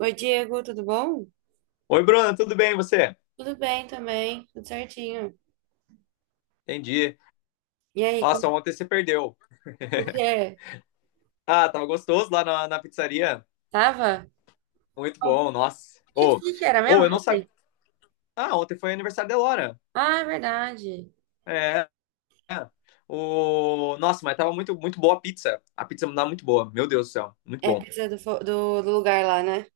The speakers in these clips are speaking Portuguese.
Oi, Diego, tudo bom? Oi, Bruna, tudo bem e você? Tudo bem também, tudo certinho. Entendi. E aí, como, Nossa, ontem você perdeu. o que é? Ah, tava gostoso lá na pizzaria. Tava? Muito O bom, nossa. que, Ou, que era mesmo ou eu não sabia. ontem? Ah, ontem foi aniversário da Elora. Ah, é verdade. É. É. Nossa, mas tava muito, muito boa a pizza. A pizza tava muito boa. Meu Deus do céu, muito É bom. pizza do, do, do lugar lá, né?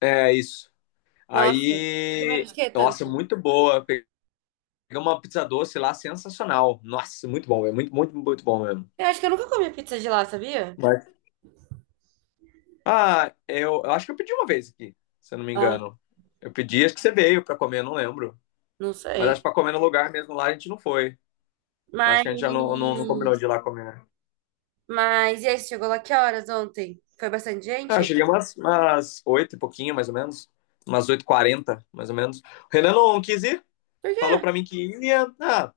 É isso. Nossa, comeram Aí, de quê nossa, tanto? muito boa. Peguei uma pizza doce lá, sensacional. Nossa, muito bom, é muito, muito, muito bom mesmo. Eu acho que eu nunca comi pizza de lá, sabia? Ah, eu acho que eu pedi uma vez aqui, se eu não me Ah, engano. Eu pedi, acho que você veio pra comer, eu não lembro. não Mas acho que sei. pra comer no lugar mesmo lá a gente não foi. Acho Mas, que a gente já não combinou de ir lá comer, né? mas e aí, você chegou lá que horas ontem? Foi bastante Ah, gente? cheguei umas 8 e pouquinho, mais ou menos. Umas oito h 40 mais ou menos. O Renan não quis ir, Por quê? falou pra mim que ia. Ah,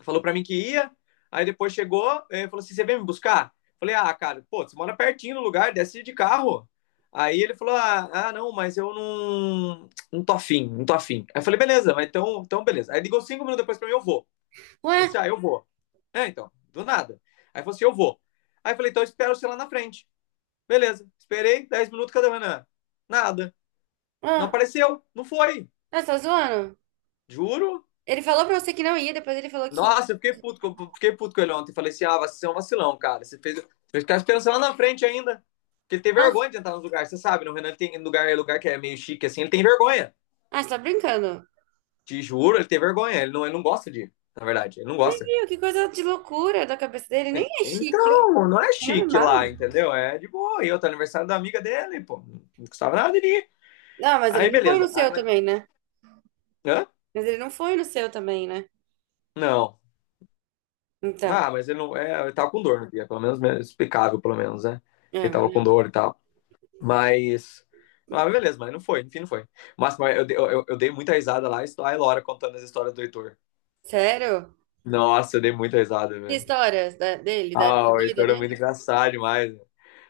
falou para mim que ia, aí depois chegou, é, falou assim: você vem me buscar? Falei, ah, cara, pô, você mora pertinho do lugar, desce de carro. Aí ele falou: ah, não, mas eu não tô afim, não tô afim. Aí eu falei: beleza, mas então beleza. Aí ligou 5 minutos depois pra mim: eu vou. Falou Ué? assim: ah, eu vou. É, então, do nada. Aí falou assim: eu vou. Aí eu falei: então eu espero você lá na frente. Beleza, esperei 10 minutos, cadê o Renan? Nada, não Ah, apareceu, não foi. ah, você tá zoando? Juro. Ele falou pra você que não ia, depois ele falou que... Nossa, eu fiquei puto, fiquei puto com ele ontem. Falei assim, ah, você é um vacilão, cara. Você fez, ficar esperança lá na frente ainda. Porque ele tem Nossa, vergonha de entrar nos lugares. Você sabe, no Renan ele tem lugar, é lugar que é meio chique, assim, ele tem vergonha. ah, você tá brincando. Te juro, ele tem vergonha. Ele não gosta de ir, na verdade. Ele não Nem gosta. viu, que coisa de loucura da cabeça dele. Nem é chique, é Então, não é chique normal. lá, entendeu? É de boa. E outro aniversário da amiga dele, pô. Não custava nada de ir. Não, mas Aí, ele não foi no beleza. Aí, seu mas. também, né? Hã? Mas ele não foi no seu também, né? Não. Então, Ah, mas ele não. É, ele tava com dor no dia, pelo menos é explicável, pelo menos, né? Que é, ele mas tava com não. dor e tal. Mas. Ah, beleza, mas não foi, enfim, não foi. Mas eu dei muita risada lá, estou a Laura contando as histórias do Heitor. Sério? Nossa, eu dei muita risada, Que velho. histórias dele, da Ah, época o doida Heitor é muito dele? engraçado demais, né?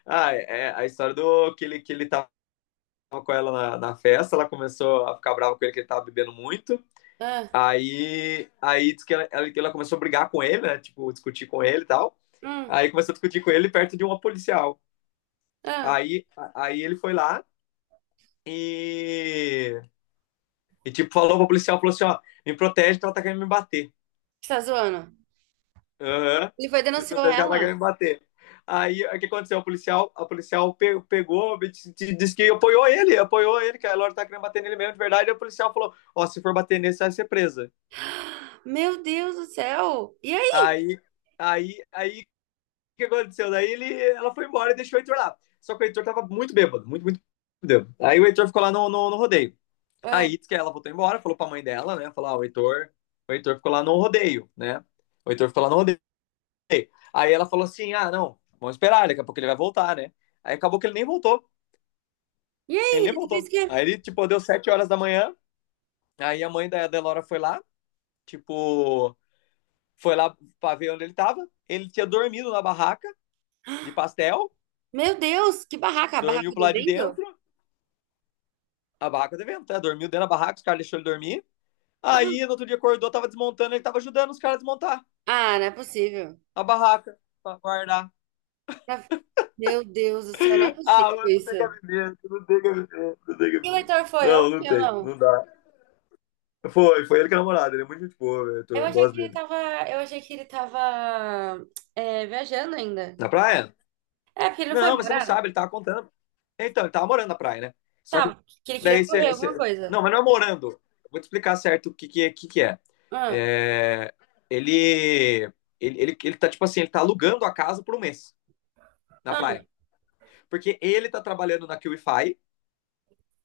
Ah, é a história do que ele tava com ela na festa, ela começou a ficar brava com ele que ele tava bebendo muito. Ah, Aí, diz que ela começou a brigar com ele, né? Tipo, discutir com ele e tal. hum, Aí começou a discutir com ele perto de uma policial. ah, Aí ele foi lá e E, tipo, falou pro policial, falou assim, ó, me protege que ela tá querendo me bater. você tá zoando? Aham. Ele foi e Me denunciou protege que ela tá ela? querendo me bater. Aí, o que aconteceu? A policial pegou, disse que apoiou ele, que a Laura tá querendo bater nele mesmo, de verdade. E o policial falou, ó, se for bater nele, você vai ser presa. Meu Deus do céu! E aí? Aí, aí, o que aconteceu? Daí ela foi embora e deixou o Heitor lá. Só que o Heitor tava muito bêbado, muito, muito bêbado. Aí o Heitor ficou lá no rodeio. Ah, Aí, diz que ela voltou embora, falou pra mãe dela, né, falou, ah, o Heitor ficou lá no rodeio, né. O Heitor ficou lá no rodeio. Aí ela falou assim: ah, não, vamos esperar, daqui a pouco ele vai voltar, né? Aí acabou que ele nem voltou. e aí? Ele nem Ele fez o voltou. quê? Aí ele, tipo, deu 7 horas da manhã. Aí a mãe da Delora foi lá, tipo, foi lá pra ver onde ele tava. Ele tinha dormido na barraca de pastel, Meu Deus, que barraca! A barraca dormiu pro do lado de vento? dentro, a barraca de vento, né? Dormiu dentro da barraca, os caras deixaram ele dormir. Ah, Aí no outro dia acordou, tava desmontando, ele tava ajudando os caras a desmontar ah, não é possível. a barraca pra guardar. Não é- Meu Deus do céu, não é Ah, possível mas não isso. tem cabimento, não tem cabimento, não tem E o cabimento. leitor foi Não, não ontem ou tem, não? não dá. Foi ele que é namorado. Ele é muito gente boa, Eu eu achei gosto que ele dele. tava, eu achei que ele tava, é, viajando ainda. Na praia? É, porque ele não foi Não, mas você não morar. sabe, ele tava contando. Então, ele tava morando na praia, né? Só que Tava, que ele queria daí você. correr alguma Você- coisa. Não, mas não é morando. Eu vou te explicar certo o que é. Ah, É. Ele, Ele tá, tipo assim, ele tá alugando a casa por um mês na ah, praia. Porque ele tá trabalhando na QIFI,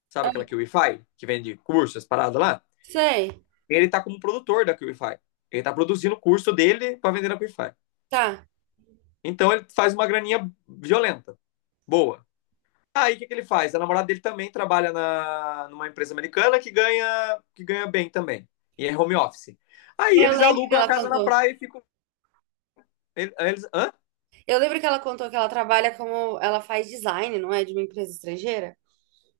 sabe aquela QIFI que vende cursos, as paradas lá? sei. Ele tá como produtor da QIFI. Ele tá produzindo o curso dele pra vender na QIFI. Tá. Então ele faz uma graninha violenta. Boa. Aí o que, que ele faz? A namorada dele também trabalha numa empresa americana que ganha bem também. E é home office. Aí É, eu eles lembro que alugam a ela casa na contou. praia e ficam. Eles, hã? Eu lembro que ela contou que ela trabalha, como ela faz design, não é? De uma empresa estrangeira.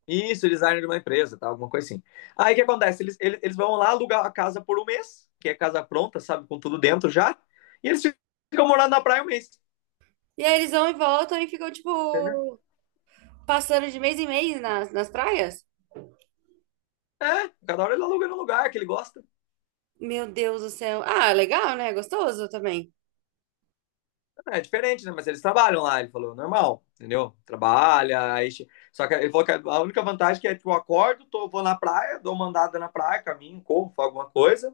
Isso, eles saem de uma empresa, tá? Alguma coisa assim. Aí o que acontece? Eles vão lá alugar a casa por um mês, que é casa pronta, sabe? Com tudo dentro já. E eles ficam morando na praia um mês. E aí eles vão e voltam e ficam, Entendeu? tipo, passando de mês em mês nas praias. É, cada hora ele aluga no lugar que ele gosta. Meu Deus do céu. Ah, legal, né? Gostoso também. É diferente, né? Mas eles trabalham lá, ele falou, normal, entendeu? Trabalha, aí. Só que ele falou que a única vantagem que é, tipo, eu acordo, tô, vou na praia, dou uma andada na praia, caminho, corro, faço alguma coisa.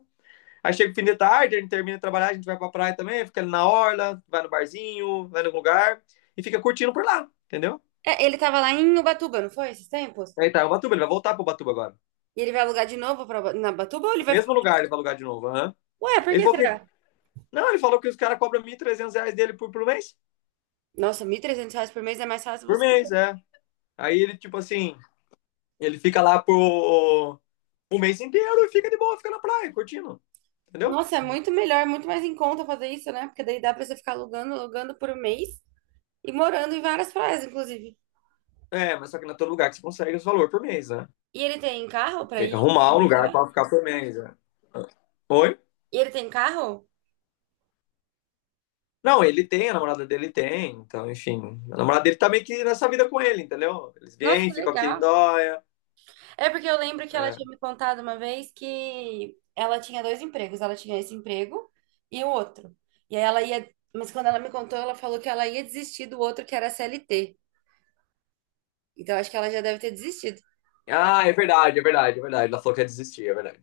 Aí chega o fim de tarde, a gente termina de trabalhar, a gente vai pra praia também, fica ali na orla, vai no barzinho, vai no lugar e fica curtindo por lá, entendeu? É, ele tava lá em Ubatuba, não foi? Esses tempos? Aí tá, o Batuba, ele vai voltar pro Batuba agora. E ele vai alugar de novo pra, na Batuba, ou ele O vai mesmo ficar. lugar ele vai alugar de novo, aham. Ué, por Ele que falou que. será? Não, ele falou que os caras cobram R$ 1.300 dele por mês. Nossa, 1.300 reais por mês é mais fácil Por você. mês, é. Aí ele fica lá por o mês inteiro e fica de boa, fica na praia, curtindo, entendeu? Nossa, é muito melhor, é muito mais em conta fazer isso, né? Porque daí dá pra você ficar alugando, alugando por um mês e morando em várias praias, inclusive. É, mas só que não é todo lugar que você consegue esse valor por mês, né? E ele tem carro pra Tem que ir? arrumar um lugar Visitar? pra ficar por mês, né? Oi? E ele tem carro? Não, ele tem, a namorada dele tem, então, enfim. A namorada dele tá meio que nessa vida com ele, entendeu? Eles Nossa, que vêm, ficam aqui em legal. Dóia. É porque eu lembro que ela É. tinha me contado uma vez que ela tinha dois empregos. Ela tinha esse emprego e o outro. E aí ela ia. Mas quando ela me contou, ela falou que ela ia desistir do outro que era CLT. Então acho que ela já deve ter desistido Ah, é verdade, é verdade, é verdade. Ela falou que ia desistir, é verdade.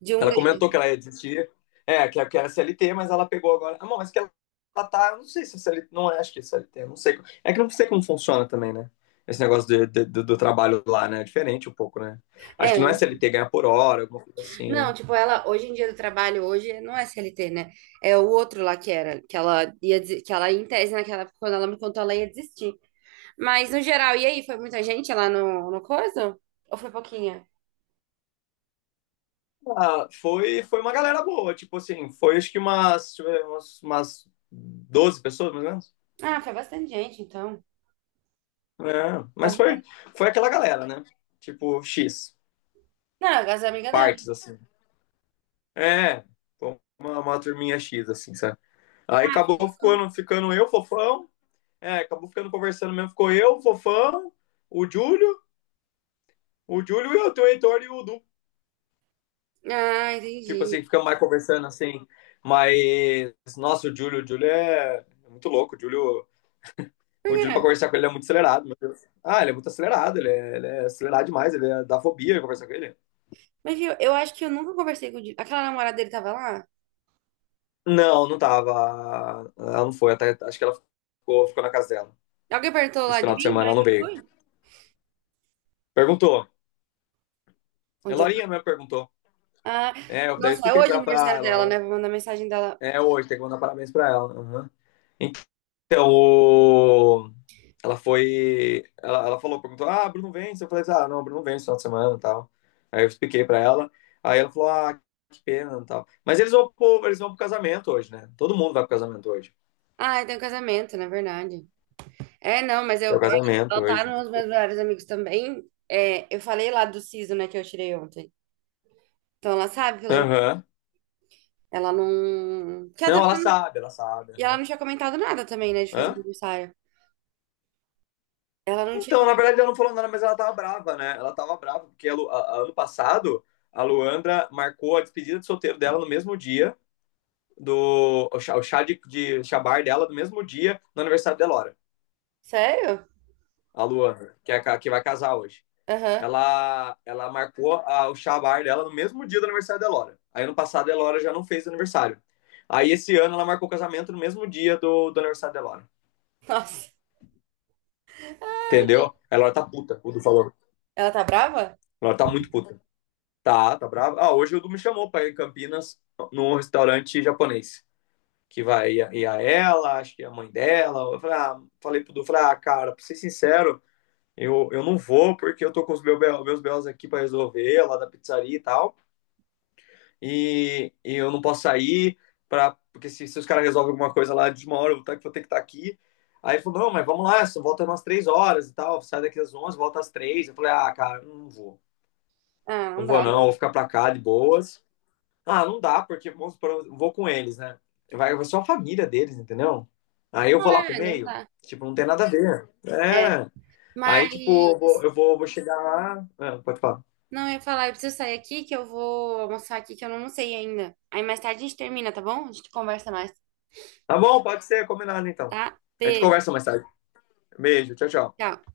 de um Ela comentou que deles. ela ia desistir, é, que era CLT, mas ela pegou agora. Ah, bom, mas que ela, tá, eu não sei se é CLT, não é, acho que é CLT, eu não sei. É que eu não sei como funciona também, né? Esse negócio do trabalho lá, né? É diferente um pouco, né? É, Acho que não é um. CLT, ganha por hora, alguma coisa Não, assim. tipo, ela hoje em dia, do trabalho hoje não é CLT, né? É o outro lá que era, que ela, em tese, naquela época, quando ela me contou, ela ia desistir. Mas no geral, e aí, foi muita gente lá no coisa? Ou foi pouquinha? Ah, foi uma galera boa, tipo assim, foi acho que umas 12 pessoas, mais ou menos. Ah, foi bastante gente, então. É, As mas minhas... foi aquela galera, né? Tipo, X, Não, as amigas dela. partes, assim. É, uma turminha X, assim, sabe? Aí Ah, foi acabou gostoso. ficando eu, Fofão. É, acabou ficando conversando mesmo. Ficou eu, Fofão, o Júlio, o Júlio e eu, o Heitor e o Du. Ah, Tipo entendi. assim, ficamos mais conversando assim. Mas, nossa, o Júlio é muito louco. O Júlio, Por o Júlio quê? pra conversar com ele, ele é muito acelerado. Meu Deus. Ah, ele é muito acelerado, ele é acelerado demais, ele é, dá fobia de conversar com ele. Mas viu, eu acho que eu nunca conversei com o aquela namorada dele tava lá. Não, não tava. Ela não foi, até, acho que ela ficou na casa dela. Alguém perguntou lá Esse de final de mim, na semana hora ela que não eu veio. fui? Perguntou. A Onde eu... Lorinha mesmo perguntou. Ah, É, daí eu nossa, é expliquei hoje o pra ela, aniversário ah, dela, né? Laura. Vou mandar mensagem dela. É hoje, tem que mandar parabéns pra ela. Aham. Então, o. Ela foi. Ela falou, perguntou, ah, Bruno vence. Eu falei, assim, ah, não, Bruno vence no final de semana e tal. Aí eu expliquei pra ela. Aí ela falou, ah, que pena e tal. Mas eles vão pro casamento hoje, né? Todo mundo vai pro casamento hoje. Ah, é, tem um casamento, na verdade. É, não, mas É o eu acho que casamento ela tá hoje. nos meus melhores amigos também. É, eu falei lá do siso, né, que eu tirei ontem. Então ela sabe, pelo... Aham. ela não. Que ela Não, também ela não... sabe, ela sabe. E ela Aham. não tinha comentado nada também, né, de fazer Hã? aniversário. Ela não tinha Então, na comentado. verdade, ela não falou nada, mas ela tava brava, né? Ela tava brava, porque a Lu- a- ano passado, a Luandra marcou a despedida de solteiro dela no mesmo dia. Do o chá de chabar dela do mesmo dia no aniversário da Elora, Sério? a Luana, que vai casar hoje. Aham. Ela marcou o chabar dela no mesmo dia do aniversário da Elora. Aí ano passado a Elora já não fez aniversário. Aí esse ano ela marcou o casamento no mesmo dia do aniversário da Elora. Nossa. Entendeu? A Elora tá puta, o Du falou. Ela tá brava? A Elora tá muito puta. Tá, tá brava. Ah, hoje o Du me chamou pra ir em Campinas num restaurante japonês que vai ir a ela, acho que é a mãe dela. Eu falei, ah, falei pro Du, falei, ah, cara, pra ser sincero, eu não vou porque eu tô com os meus BOs aqui para resolver, lá da pizzaria e tal. E eu não posso sair, porque se os caras resolvem alguma coisa lá de uma hora, eu vou ter que estar aqui. Aí ele falou, não, mas vamos lá, só volta umas três horas e tal. Sai daqui às 11 volta às três. Eu falei, ah, cara, não vou. Ah, não Não vou dá, não, vou né? ficar pra cá de boas. Ah, não dá, porque vamos supor, eu vou com eles, né? Vai só a família deles, entendeu? Aí eu vou Não lá pro é, não meio, dá. tipo, não tem nada a ver. É. É, aí, Mas... tipo, vou chegar lá. Ah, pode falar. Não, eu ia falar, eu preciso sair aqui que eu vou almoçar aqui que eu não almocei ainda. Aí mais tarde a gente termina, tá bom? A gente conversa mais, Tá bom, pode ser, combinado então. tá? A gente Beijo, conversa mais tarde. Beijo, tchau, tchau. tchau.